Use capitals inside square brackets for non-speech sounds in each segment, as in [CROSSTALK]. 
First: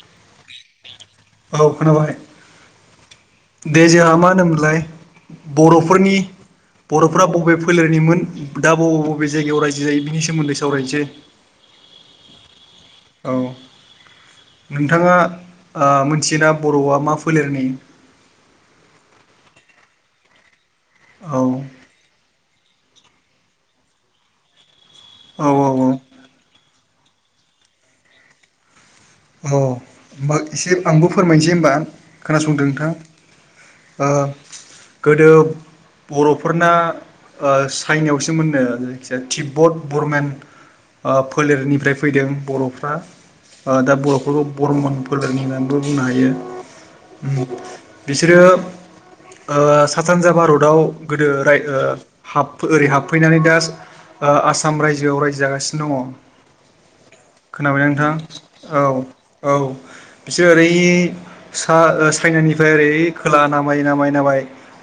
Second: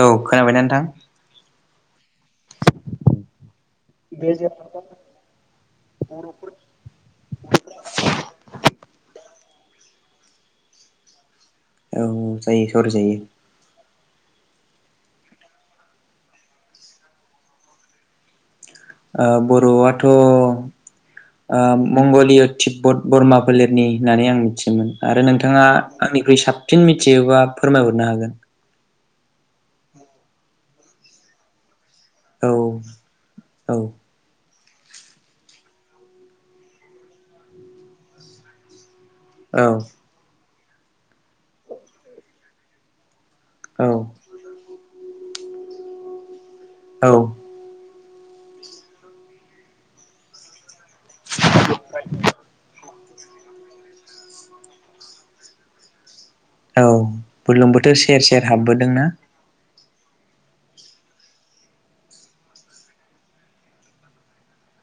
औ खोनाबायना नोंथां। औ खोनाबाय। दे जाहा मा होनोमोनलाय? बर'फोरनि बर'फोरा बबे फोलेरनिमोन दा बबे बबे जायगायाव रायजो जायो बिनि सोमोन्दै सावरायनोसै। औ जायो साव औ। नोंथाङा मिथियोना बर'आ मा फोलेरनि बर'आथ' औ मंगलिय तिब्बत बरमा फोलेरनि होननानै आं मिथियोमोन आरो औ नोंथाङा औ औ आंनिख्रुइ साब फिन मिथियोबा फोरमायहरनो हागोन। औ होमबा एसे आंबो फोरमायसै होनबा। औ खोनासंदो नोंथां औ ओ गोदो बर'फोरना ओ चाइनायावसो मोननो जेखि ओ तिब्बथ बरमेन ओ फोलेरनिफ्राय फैदों बर'फ्रा ओ औ दा बर' बरमन फोलेरनि होननानैबो बुंनो हायो। औ उम। बिसोरो ओ साहा सानजा भारताव गोदो राय ओ हाब ओरै हाब फैनानै दास ओ आसाम रायजोआव रायजो जागासिनो दङ। औ खोनाबायना बुरलुंबुथोर नोंथां सेर सेर औ हाबबोदोंना? औ। बिसोर ओरै सा ओ चाइनानिफ्राय ओरै खोलाहा नामायै नामायै नामाय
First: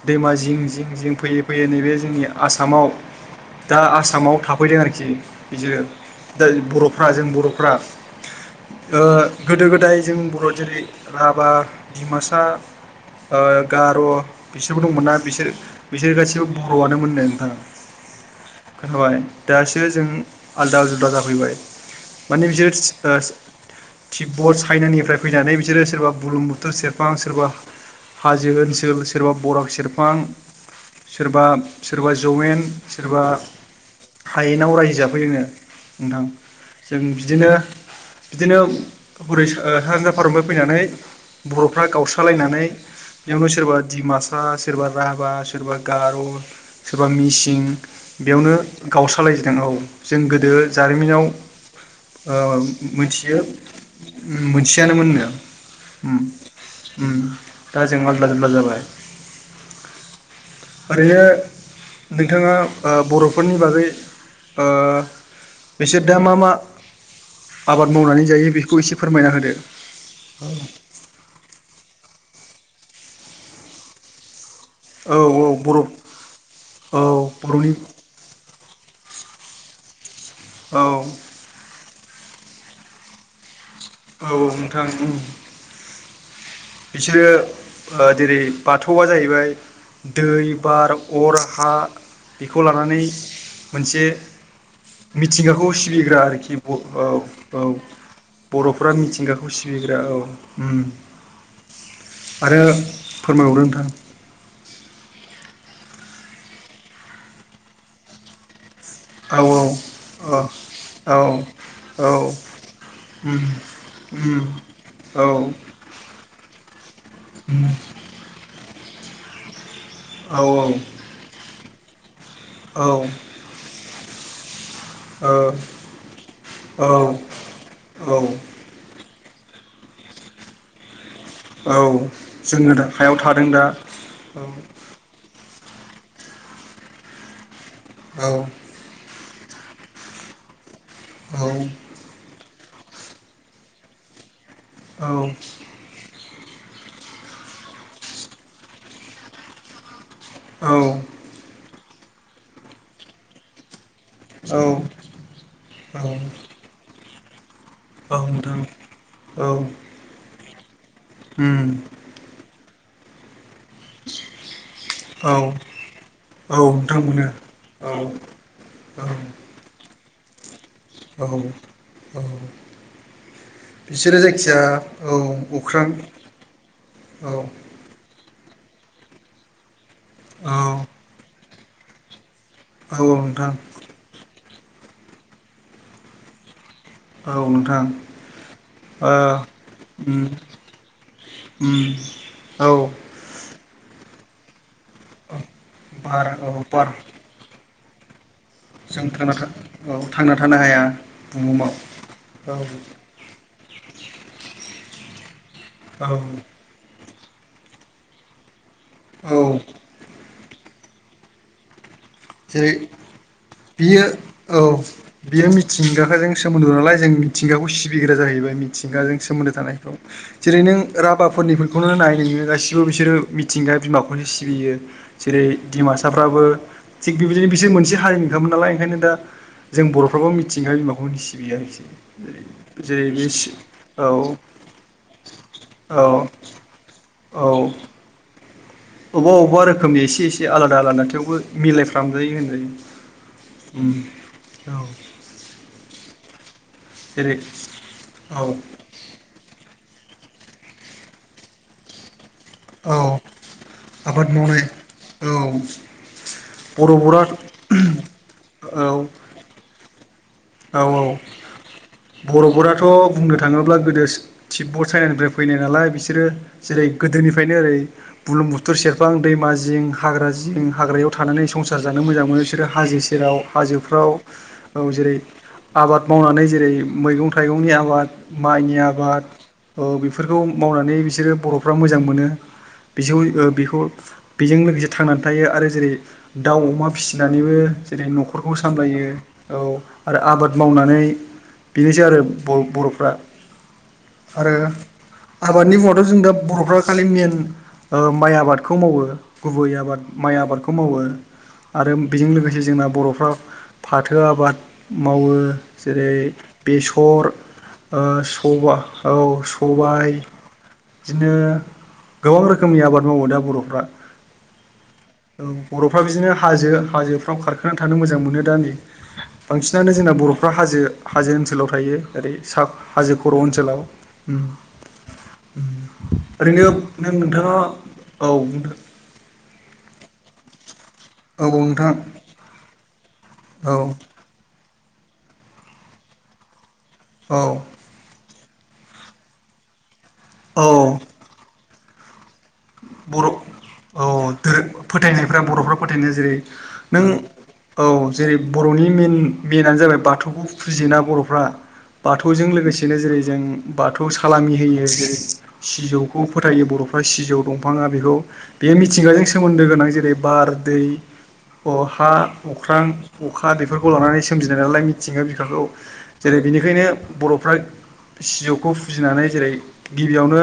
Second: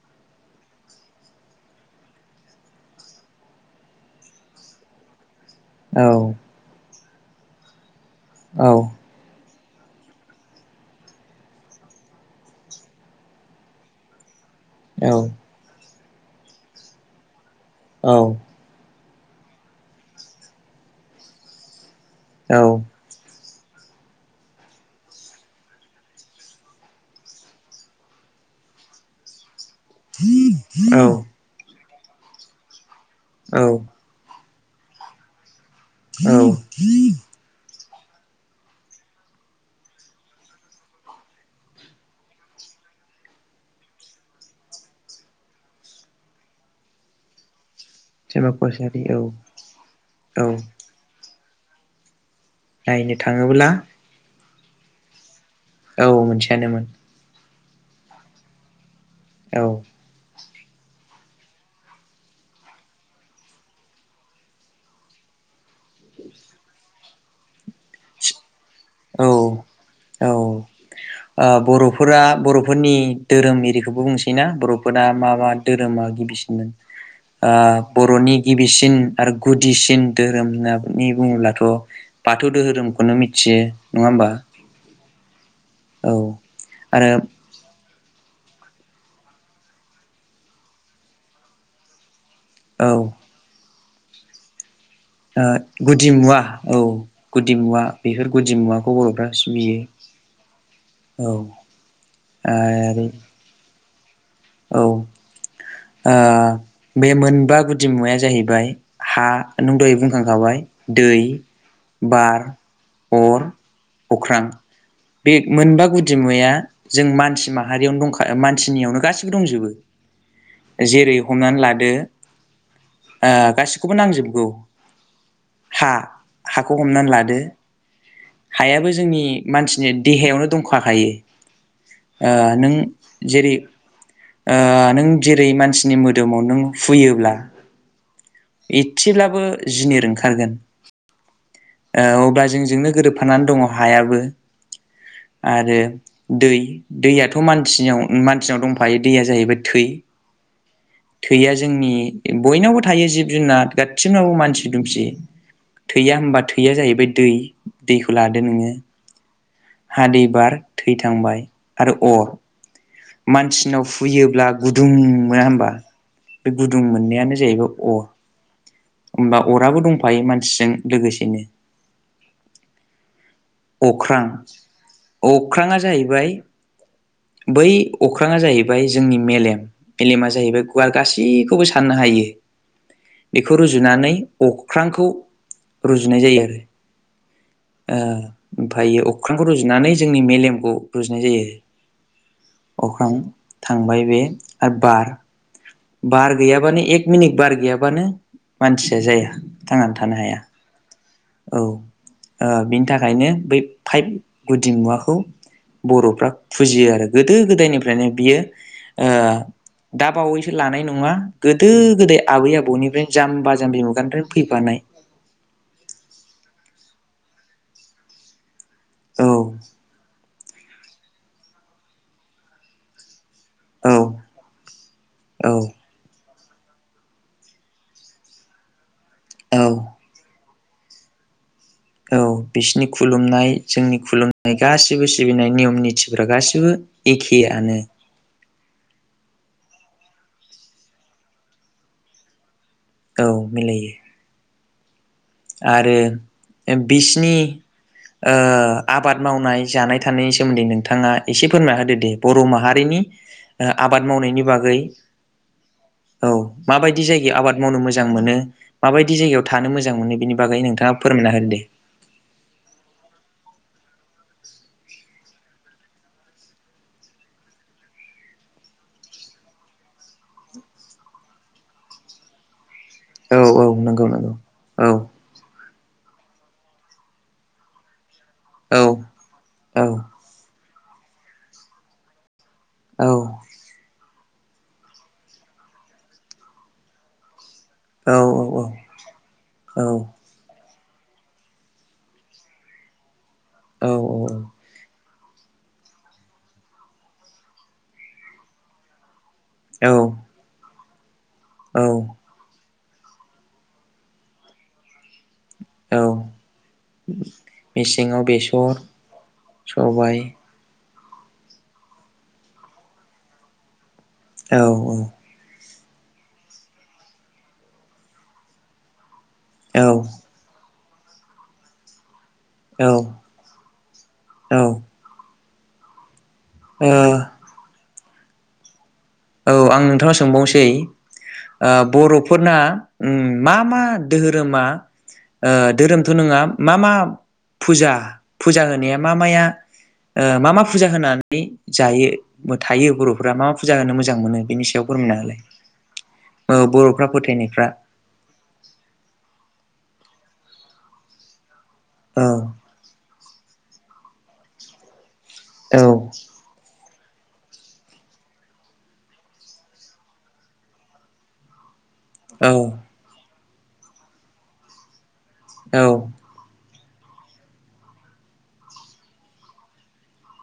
दैमा जिं जिं जिं फैयै फैयै नैबे जोंनि आसामाव दा आसामाव थाफैदों आरोखि। बिदिनो औ दा बर'फ्रा जों बर'फ्रा औ ओ गोदो गोदाय जों बर' जेरै राभा डिमासा ओ गार' बिसोरबो दंमोन ना औ बिसोर बिसोर गासिबो बर'आनो मोननो नोंथां। औ। खोनाबाय दासो जों आलदा जुदा जाफैबाय माने औ बिसोर सि ओ तिब्बत चाइनानिफ्राय फैनानै बिसोरो सोरबा बुरलुंबुथुर सेरफां सोरबा हाजो ओनसोल सोरबा बराक सेरफां औ सोरबा सोरबा जौयेन सोरबा औ हायेनाव रायजो जाफैयोनो नोंथां जों बिदिनो बिदिनो हरै सो ओ सा सानजा भारतनिफ्राय फैनानै बर'फ्रा गावस्रालायनानै बेयावनो सोरबा डिमासा सोरबा राभा सोरबा गार' सोरबा मिसिं सोरबा बेयावनो कसारि औ गावस्रालायजोदों औ जों औ गोदो जारिमिनाव ओ नायनो थाङोब्ला मोनसेयानो मोननो। औ मोनसेयानोमोन। दा जों आलदा जुदला जाबाय। औ। ओरैनो नोंथाङा ओ बर'फोरनि बागै ओ बिसोर दा मा मा आबाद मावनानै जायो बे औ औ ओ बर'फोरा बर' फोरनि धोरोम एरिखौबो बुंसैना? बर'फोरा औ मा औ मा बर' धोरोमा गिबिसिनमोन औ आ बर'नि बर'नि गिबिसिन आरो गुदिसिन धोरोम औ होननानै बुङोब्लाथ' बाथौ धोहोरोमखौनो मिथियो। नङा होमबा औ नोंथां उम। औ। आरो बिसोरो ओ जेरै बाथौआ जाहैबाय दै, बार, अर, हा बेखौ औ लानानै ओ मोनसे मिथिंगाखौ गुदि सिबिग्रा मुवा आरोखि औ बर ओ गुदि औ मुवा बेफोर गुदि मुवाखौ बर'फोरा बर'फ्रा मिथिंगाखौ सिबियो सिबि ग्रा औ उम। औ। आरो आरो फोरमायबावदो नोंथां। औ ओ बे मोनबा गुदि मुवाया जाहैबाय हा औ नों दहाय औ बुंखांखाबाय औ दै औ बार, उम अर, अख्रां। उम औ बे उम मोनबा गुदि मुवाया जों मानसि माहारियावनो दंखायो मान सिनियावनो गासिबो दंजोबो औ जेरै हमनानै लादो ओ आ गासिखौबो नांजोबगौ। हा हाखौ हमनानै लादो औ हायाबो जोंनि मानसिनि देहायावनो दंखाखायो। औ ओ नों जोङो दा हायाव थादों जेरै दा। औ ओ नों जेरै मानसिनि मोदोमाव नों फुयोब्ला औ एदसेब्लाबो बो जिनिर ओंखारगोन औ ओ अब्ला जों बेजोंनो गोरोबफानानै दङ हायाबो औ आरो दै दैयाथ मानसि मानसिनाव दंफायो दैया जाहैबाय थै औ। थैया जोंनि बयनावबो थायो जिब जुनार थिंनावबो मानसि दुमसि थैया होनबा थैया जाहैबाय दै दैखौ लादो नोंथां औ नोङो हा दै‌ बार थै थांबाय उम आरो अर मानसि सिनाव हुयोब्ला गुदुं औ मोना होमबा औ बे गुदुं नोंथां मोनो मोननायानो जाहैबाय औ अर। औ होमबा अराबो दंफायो मानसिजों औ लोगोसेनो औ। बिसोरो अख्रां जायखिजाया औ अख्रांङा अख्रां औ जाहैबाय औ बै अ अख्राङा जाहैबाय जोंनि मेलेम मेलेमा जाहैबाय गुवार औ गासैखौबो साननो हायो औ नोंथां बेखौ रुजुनानै अख्रांखौ रुजुनाय जायो आरो औ नोंथां ओ ओमफायो ओ अख्रांखौ रुजुनानै उम जोंनि मेलेमखौ रुजुनाय जायो। [UNINTELLIGIBLE] अख्रां थांबाय बे। आरो बार बार औ गैयाबानो बार एक मिनिट बार गैयाबानो मानसिया जों जाया थांना था थांनानै औ थांना थानो हाया औ बुहुमाव। ओ औ बिनि थाखायनो बै फाइभ गुदि मुवाखौ औ बरफ्रा फुजियो। आरो गोदो गोदायनिफ्रायनो बियो ओ औ। दा बावैसो लानाय नङा गोदो गोदाय आबै जेरै आबौनिफ्रायनो जाम्बा जाम्बि मुगानिफ्रायनो फैफानाय मिथिंगाखो सोमोन्दो नालाय जों मिथिंगाखौ सिबिग्रा जाहैबाय मिथिंगाजों औ सोमोन्दो थानायखौ जेरै नों राभाफोरनिफोरखौनो नाय नोङो गासिबो बिसोरो मिथि मिथिंगा औ बिमाखौनो सिबियो जेरै औ दिमासा फ्राबो थिग बेबिदिनो बिसोर मोनसे हारिनि खामोन नालाय ओंखायनो दा औ जों बरफ्राबो मिथिंगा‌ बिमाखोनो सिबियो आरो। औ बिसिनि खुलुमनाय जोंनि औ खुलुमनाय गासिबो सिबिनाय नियम औ निथिफोरा गासिबो एखे औ आनो। अबेबा अबेबा रोखोमनि एसे एसे आलादा आलादा थेवबो मिलायफ्रामजायो होनजायो औ मिलायो। औ। आरो जेरै बिसनि ओ औ आबाद मावनाय जानाय थानायनि सोमोन्दै नोंथाङा एसे फोरमायना होदो दे बर माहारिनि औ आबाद मावनायनि बागै औ औ माबायदि बर'फोरा जायगायाव आबाद मावनो मोजां मोनो औ माबायदि औ जायगायाव थानो मोजां मोनो। बिनि बागै औ नोंथाङा फोरमायना होदो दे बरफोराथ बुंनो थाङोब्ला गोदोस तिपबड चाइनानिफ्राय फैनाय नालाय बिसोरो जेरै गोदोनिफ्रायनो ओरै बुलुं बुथुर सेरफां दैमा जिं हाग्रा जिं जिं हाग्रायाव थानानै संसार जानो मोजां मोनो बिसोरो हाजो सेराव औ औ नंगौ हाजोफ्राव नंगौ औ जेरै आबाद मावनानै जेरै मैगं थाइगंनि आबाद माइनि औ आबाद औ ओ बेफोरखौ मावनानै बिसोरो बर'फ्रा मोजां मोनो बिसोर बेखौ बेजों लोगोसे थांनानै थायो आरो जेरै दाउ अमा फिसिनानैबो जेरै औ न'खरखौ औ सामलायो औ आरो आबाद मावनानै बेनोसै आरो बर'फ्रा। औ औ। आरो आबादनि मुङावथ' जों दा बर'फ्रा खालि मेन ओ माइ आबादखौ मावो। गुबै औ आबाद माइ आबादखौ मावो औ आरो बेजों लोगोसे जोंना बर'फ्रा फाथो आबाद मावो औ जेरै सर मेसेङाव ओ बेसर सबा औ सबाय बिदिनो गोबां रोखोमनि आबाद मावो दा बर'फ्रा। औ औ। बर'फ्रा बिदिनो हाजो हाजोफ्राव खारखोना थानो मोजां मोनो दा नै औ बांसिनानो जोंना बर'फ्रा हाजो हाजो ओनसोलाव थायो। ओरै सा औ हाजो खर' ओनसोलाव। औ ओ ओरैनो नों नोंथाङा औ नोंथां औ आं नोंथांनाव सोंबावनोसै औ ओ नोंथां बर'फोरना ओम मा मा औ धोहोरोमा ओ धोहोरोमथ' नङा मा मा फुजा फुजा होनाया मा माया ओ मा मा औ फुजा होनानै जायो? थायो बर'फोरा मा मा फुजा होनो मो अ धोरो फोथायनायफ्रा बर'फ्रा फोथायनाय जेरै औ नों बर'फ्रा फोथायनायफ्रा औ जेरै बर'नि मेन मेनानो जाबाय बाथौखो फुजियोना बर'फ्रा औ बाथौजों लोगोसेनो जेरै जों बाथौ सालामि होयो जेरै औ सिजौखौ फोथायो बर'फ्रा सिजौ दंफाङा बेखौ बेयो मिथिंगाजों सोमोन्दो गोनां जेरै बार दै अर हा औ अख्रां अखा बेफोरखौ लानानै सोमजिनाय नालाय। मिथिंगा बिखाखौ औ जेरै बिनिखायनो बर'फ्रा सिजौखौ फुजिनानै जेरै गिबियावनो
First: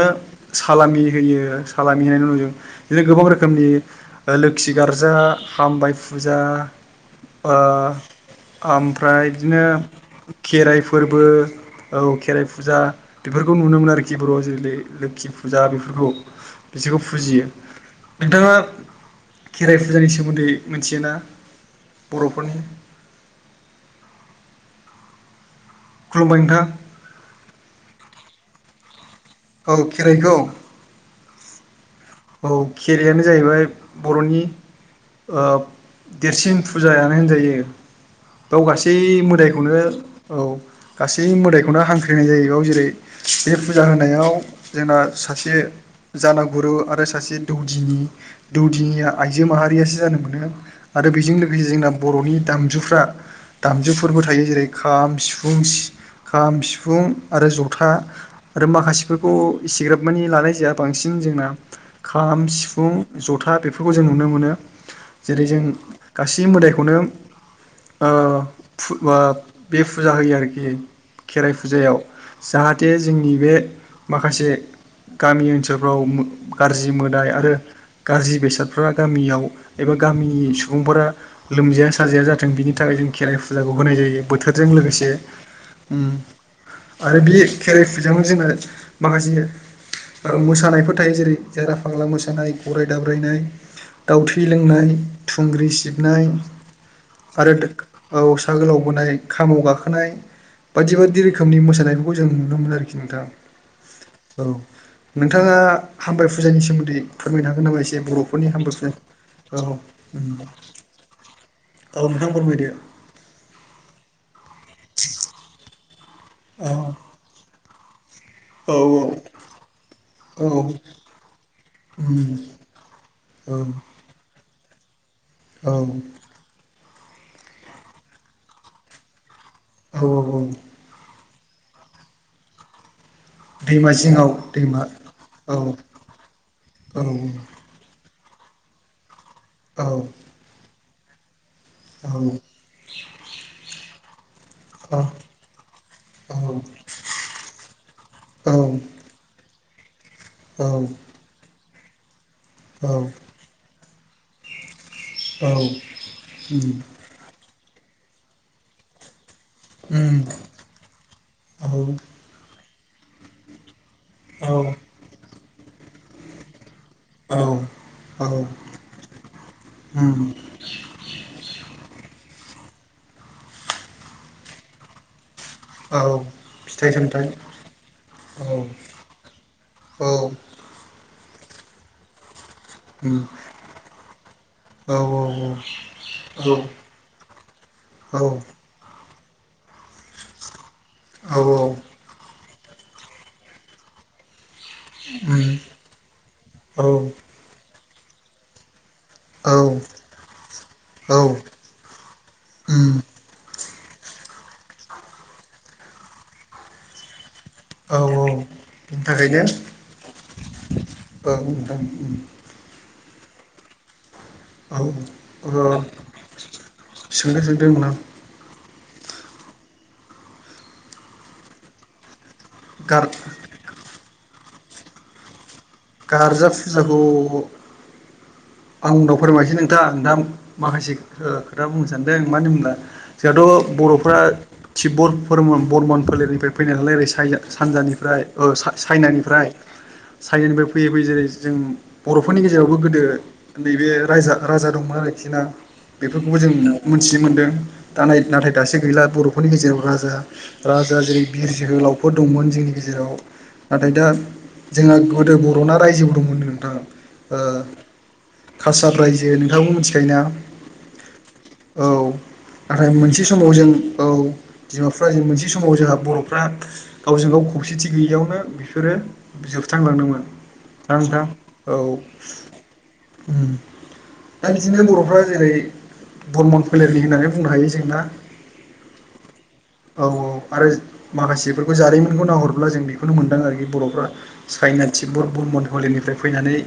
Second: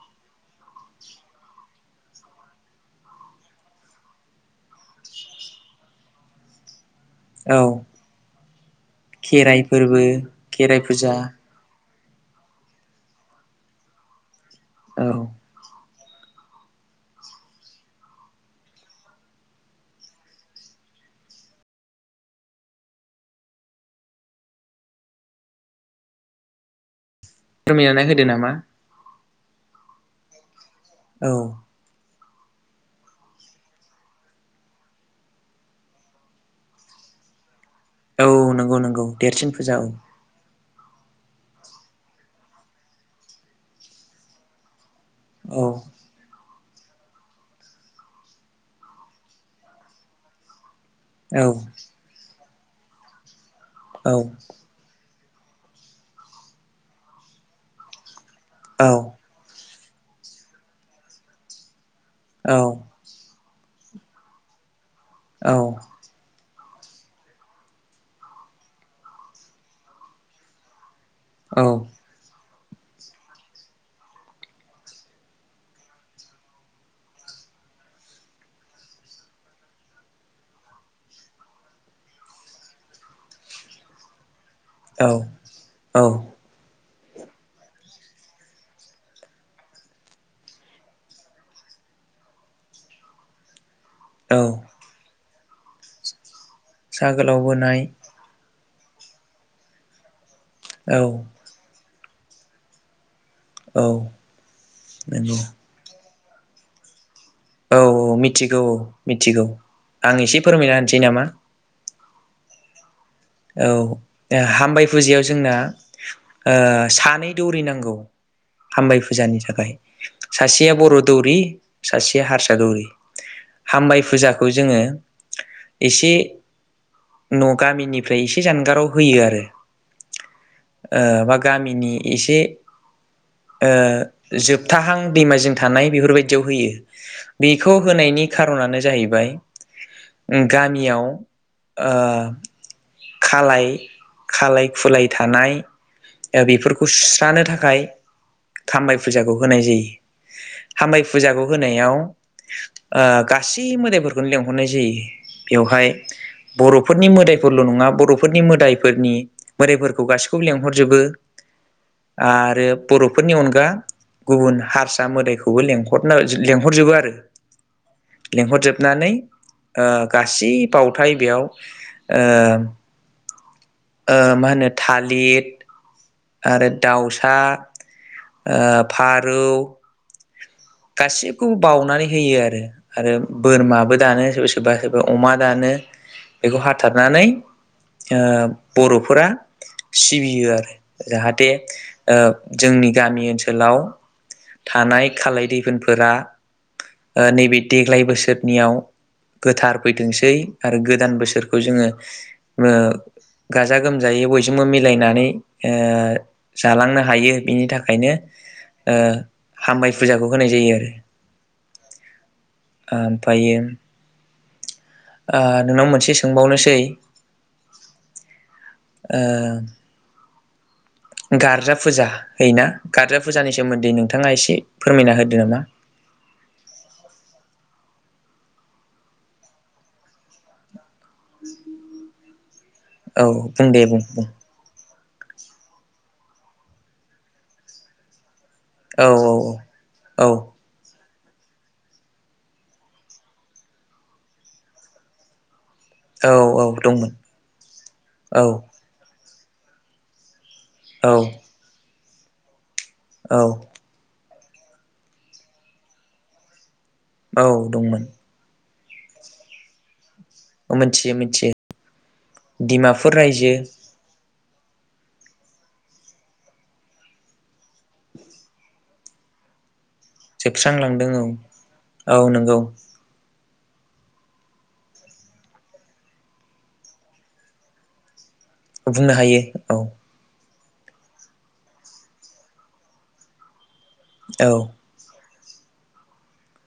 सालामि होयो सालामि होननायनि उनाव जों बिदिनो गोबां रोखोमनि लोखि गार्जा हामबाय फुजा ओ औ आमफ्राय खेराइ बिदिनो फोरबो खेराइ फोरबो औ खेराइ फुजा बेफोरखौ नुनो मोनो आरोखि बर'आव जेरै औ लोखि फुजा बेफोरखौ। बिसोरखौ फुजियो नोंथाङा खेराइ फुजानि सोमोन्दै मोनथियोना बर'फोरनि? [INAUDIBLE] खुलुमबाय नोंथां। फोरमायनानै होदो नामा? औ खेराइखौ? औ। औ खेरायानो जाहैबाय बर'नि ओ देरसिन फुजायानो होनजायो। औ बाव नंगौ गासै नंगौ देरसिन फुजा मोदायखौनो औ औ गासै मोदायखौनो हांख्रिनाय जायो बेयाव जेरै बे फुजा होनायाव जोंना सासे औ जानागुरु आरो सासे दौदिनि दौदिनिया आइजो माहारियासो जानो मोनो। आरो बेजों लोगोसे जोंना बर'नि दामजुफ्रा औ दामजुफोरबो थायो जेरै खाम, सिफुं फुं सि खाम सिफुं आरो जथा आरो औ माखासेफोरखौ इसिग्राब मानि लानाय जाया बांसिन जोंना खाम, औ सिफुं, जथा बेफोरखौ जों नुनो मोनो जेरै जों गासि मोदायखौनो ओ [UNINTELLIGIBLE] बे फुजा होयो आरोखि। खेराइ औ फुजायाव। जाहाथे जोंनि बे माखासे गामि ओनसोलफ्राव गाज्रि मोदाय आरो गाज्रि बेसादफ्रा गामियाव एबा गामिनि सुबुंफोरा लोमजाया साजाया जाथों बिनि थाखाय जों खेराइ फुजाखौ होनाय जायो। बोथोरजों लोगोसे औ ओम। आरो बे खेराइ फुजायावनो जोंना माखासे ओ मोसानायफोर थायो जेरै जारा फाग्ला मोसानाय, गराय दाब्रायनाय, दाउ औ थै लोंनाय थुंग्रि सिबनाय सा गोलाव आरो बोनाय। औ गोलाव बोनाय खामाव गाखोनाय बायदि औ बायदि रोखोमनि मोसानायफोरखौ जों नुनो मोनो आरोखि नोंथां औ औ नंगौ नोंथाङा हामबाय फुजानि सोमोन्दै फोरमायनो हागोन नामा औ एसे औ बर'फोरनि मिथिगौ औ हामबाय मिथिगौ औ आं एसे फोरमायना होनसै नामा ओ नोंथां फोरमायदो औ हामबाय फुजायाव जोंना ओ औ सानै दौरि नांगौ औ हामबाय फुजानि थाखाय औ सासेया बर' दौरि सासेया हारसा दौरि हामबाय फुजाखौ जोंङो औ न' गामिनिफ्राय एसे जानगाराव होयो आरो ओ [UNINTELLIGIBLE] बा गामिनि एसे ओ दैमा जिङाव दैमा जोबथाहां दैमाजों औ थानाय बेफोरबायदियाव होयो औ बेखौ होनायनि खारनानो जाहैबाय औ उम गामियाव ओ खालाय खालाय औ खुलाय थानाय बेफोरखौ सुस्रानो थाखाय खामबाय फुजाखौ होनाय जायो। खामबाय फुजाखौ होनायाव ओ गासै मोदायफोर खौनो लेंहरनाय जायो बेवहाय बर'फोरनि मोदायफोर ल' नङा बर'फोरनि मोदायफोरनि मोदायफोरखौ गाैखौबो लेंहरजोबो औ आरो बर'फोरनि अनगा गुबुन औ औ हारसा मोदायखौबो लेंहरनो लेंहरजोबो आरो औ औ लिंहरजोबनानै ओ उम गासै बावथाय बेयाव ओ ओ मा होनो थालित औ आरो फिथाइ सामथाइ दाउसा ओ औ फारौ औ गासिखौबो बाउनानै होयो आरो आरो उम बोरमाबो दानो सोरबा सोरबा औ सोरबा औ अमा दानो बेखौ हाथारनानै ओ औ बर' फोरा सिबियो आरो औ जाहाथे ओ जोंनि गामि ओनसोलाव थानाय खालाय दै उम फोनफोरा औ ओ नैबे देग्लाय बोसोरनियाव गोथार फैथोंसै आरो गोदान औ बोसोरखौ जोंङो ओ उम गाजा गोमजायै बयजोंबो मिलायनानै ओ जालांनो हायो बिनि औ थाखायनो ओ बिनि थाखायनो हामबाय फुजाखौ होनाय जायो आरो [UNINTELLIGIBLE] ओमफायो ओ नोंनाव मोनसे सोंबावनोसै सोंनो सोंदों नोंनाव ओ गारजा फुजा होयोना गार गार्जा फुजानि सोमोन्दै नोंथाङा एसे फोरमायना होदो नामा गारजा फुजाखौ आं उनाव फोरमायसै नोंथां दा माखासे ओ खोथा बुंनो सानदों मानो होनब्ला औ बुं जोंहाथ' दे बुं बर'फ्रा बुं थिबबर पर्मण बरमन फोलेरनिफ्राय फैनाय नालाय ओरै सायसा सानजानिफ्राय ओ औ चा-चाइनानिफ्राय औ चानानिफ्राय फैयो जेरै जों बर'फोरनि गेजेरावबो गोदो नैबे रायजा राजा दंमोन आरोखि ना औ बेफोरखौबो जों औ मोनो दंमोन मोनथिनो मोनदों दा नाय औ नाथाय दासो गैला बर'फोरनि गेजेराव राजा राजा औ जेरै बिर जोहोलावफोर दंमोन जोंनि गेजेराव औ नाथाय दा जोंना गोदो बर- 'ना रायजोबो दंमोननो नोंथां औ दंमोन खासार रायजो नोंथाङाबो मिथिखायो ना मिथियो मिथियो औ, नाथाय डिमापुर मोनसे समाव रायजो जों औ। डिमापुरा ओ मोनसे समाव जोंहा बर'फ्रा गावजों गाव खौसेथि गैयियावनो बिफोरो बिजाल फुथारलांदोंमोन ना नोंथां औ उम। दा बिदिनो बर'फ्रा जेरै बरमन फोलेरनि होननानै बुंनो हायो जों ना? बुंनो हायो औ। आरो माखासेफोरखौ जारिमिनखौ नाहरब्ला जों बेखौनो मोनदां आरोखि बर'फ्रा औ चायना, थिब्बट बर्मन फोलेरनिफ्राय फैनानै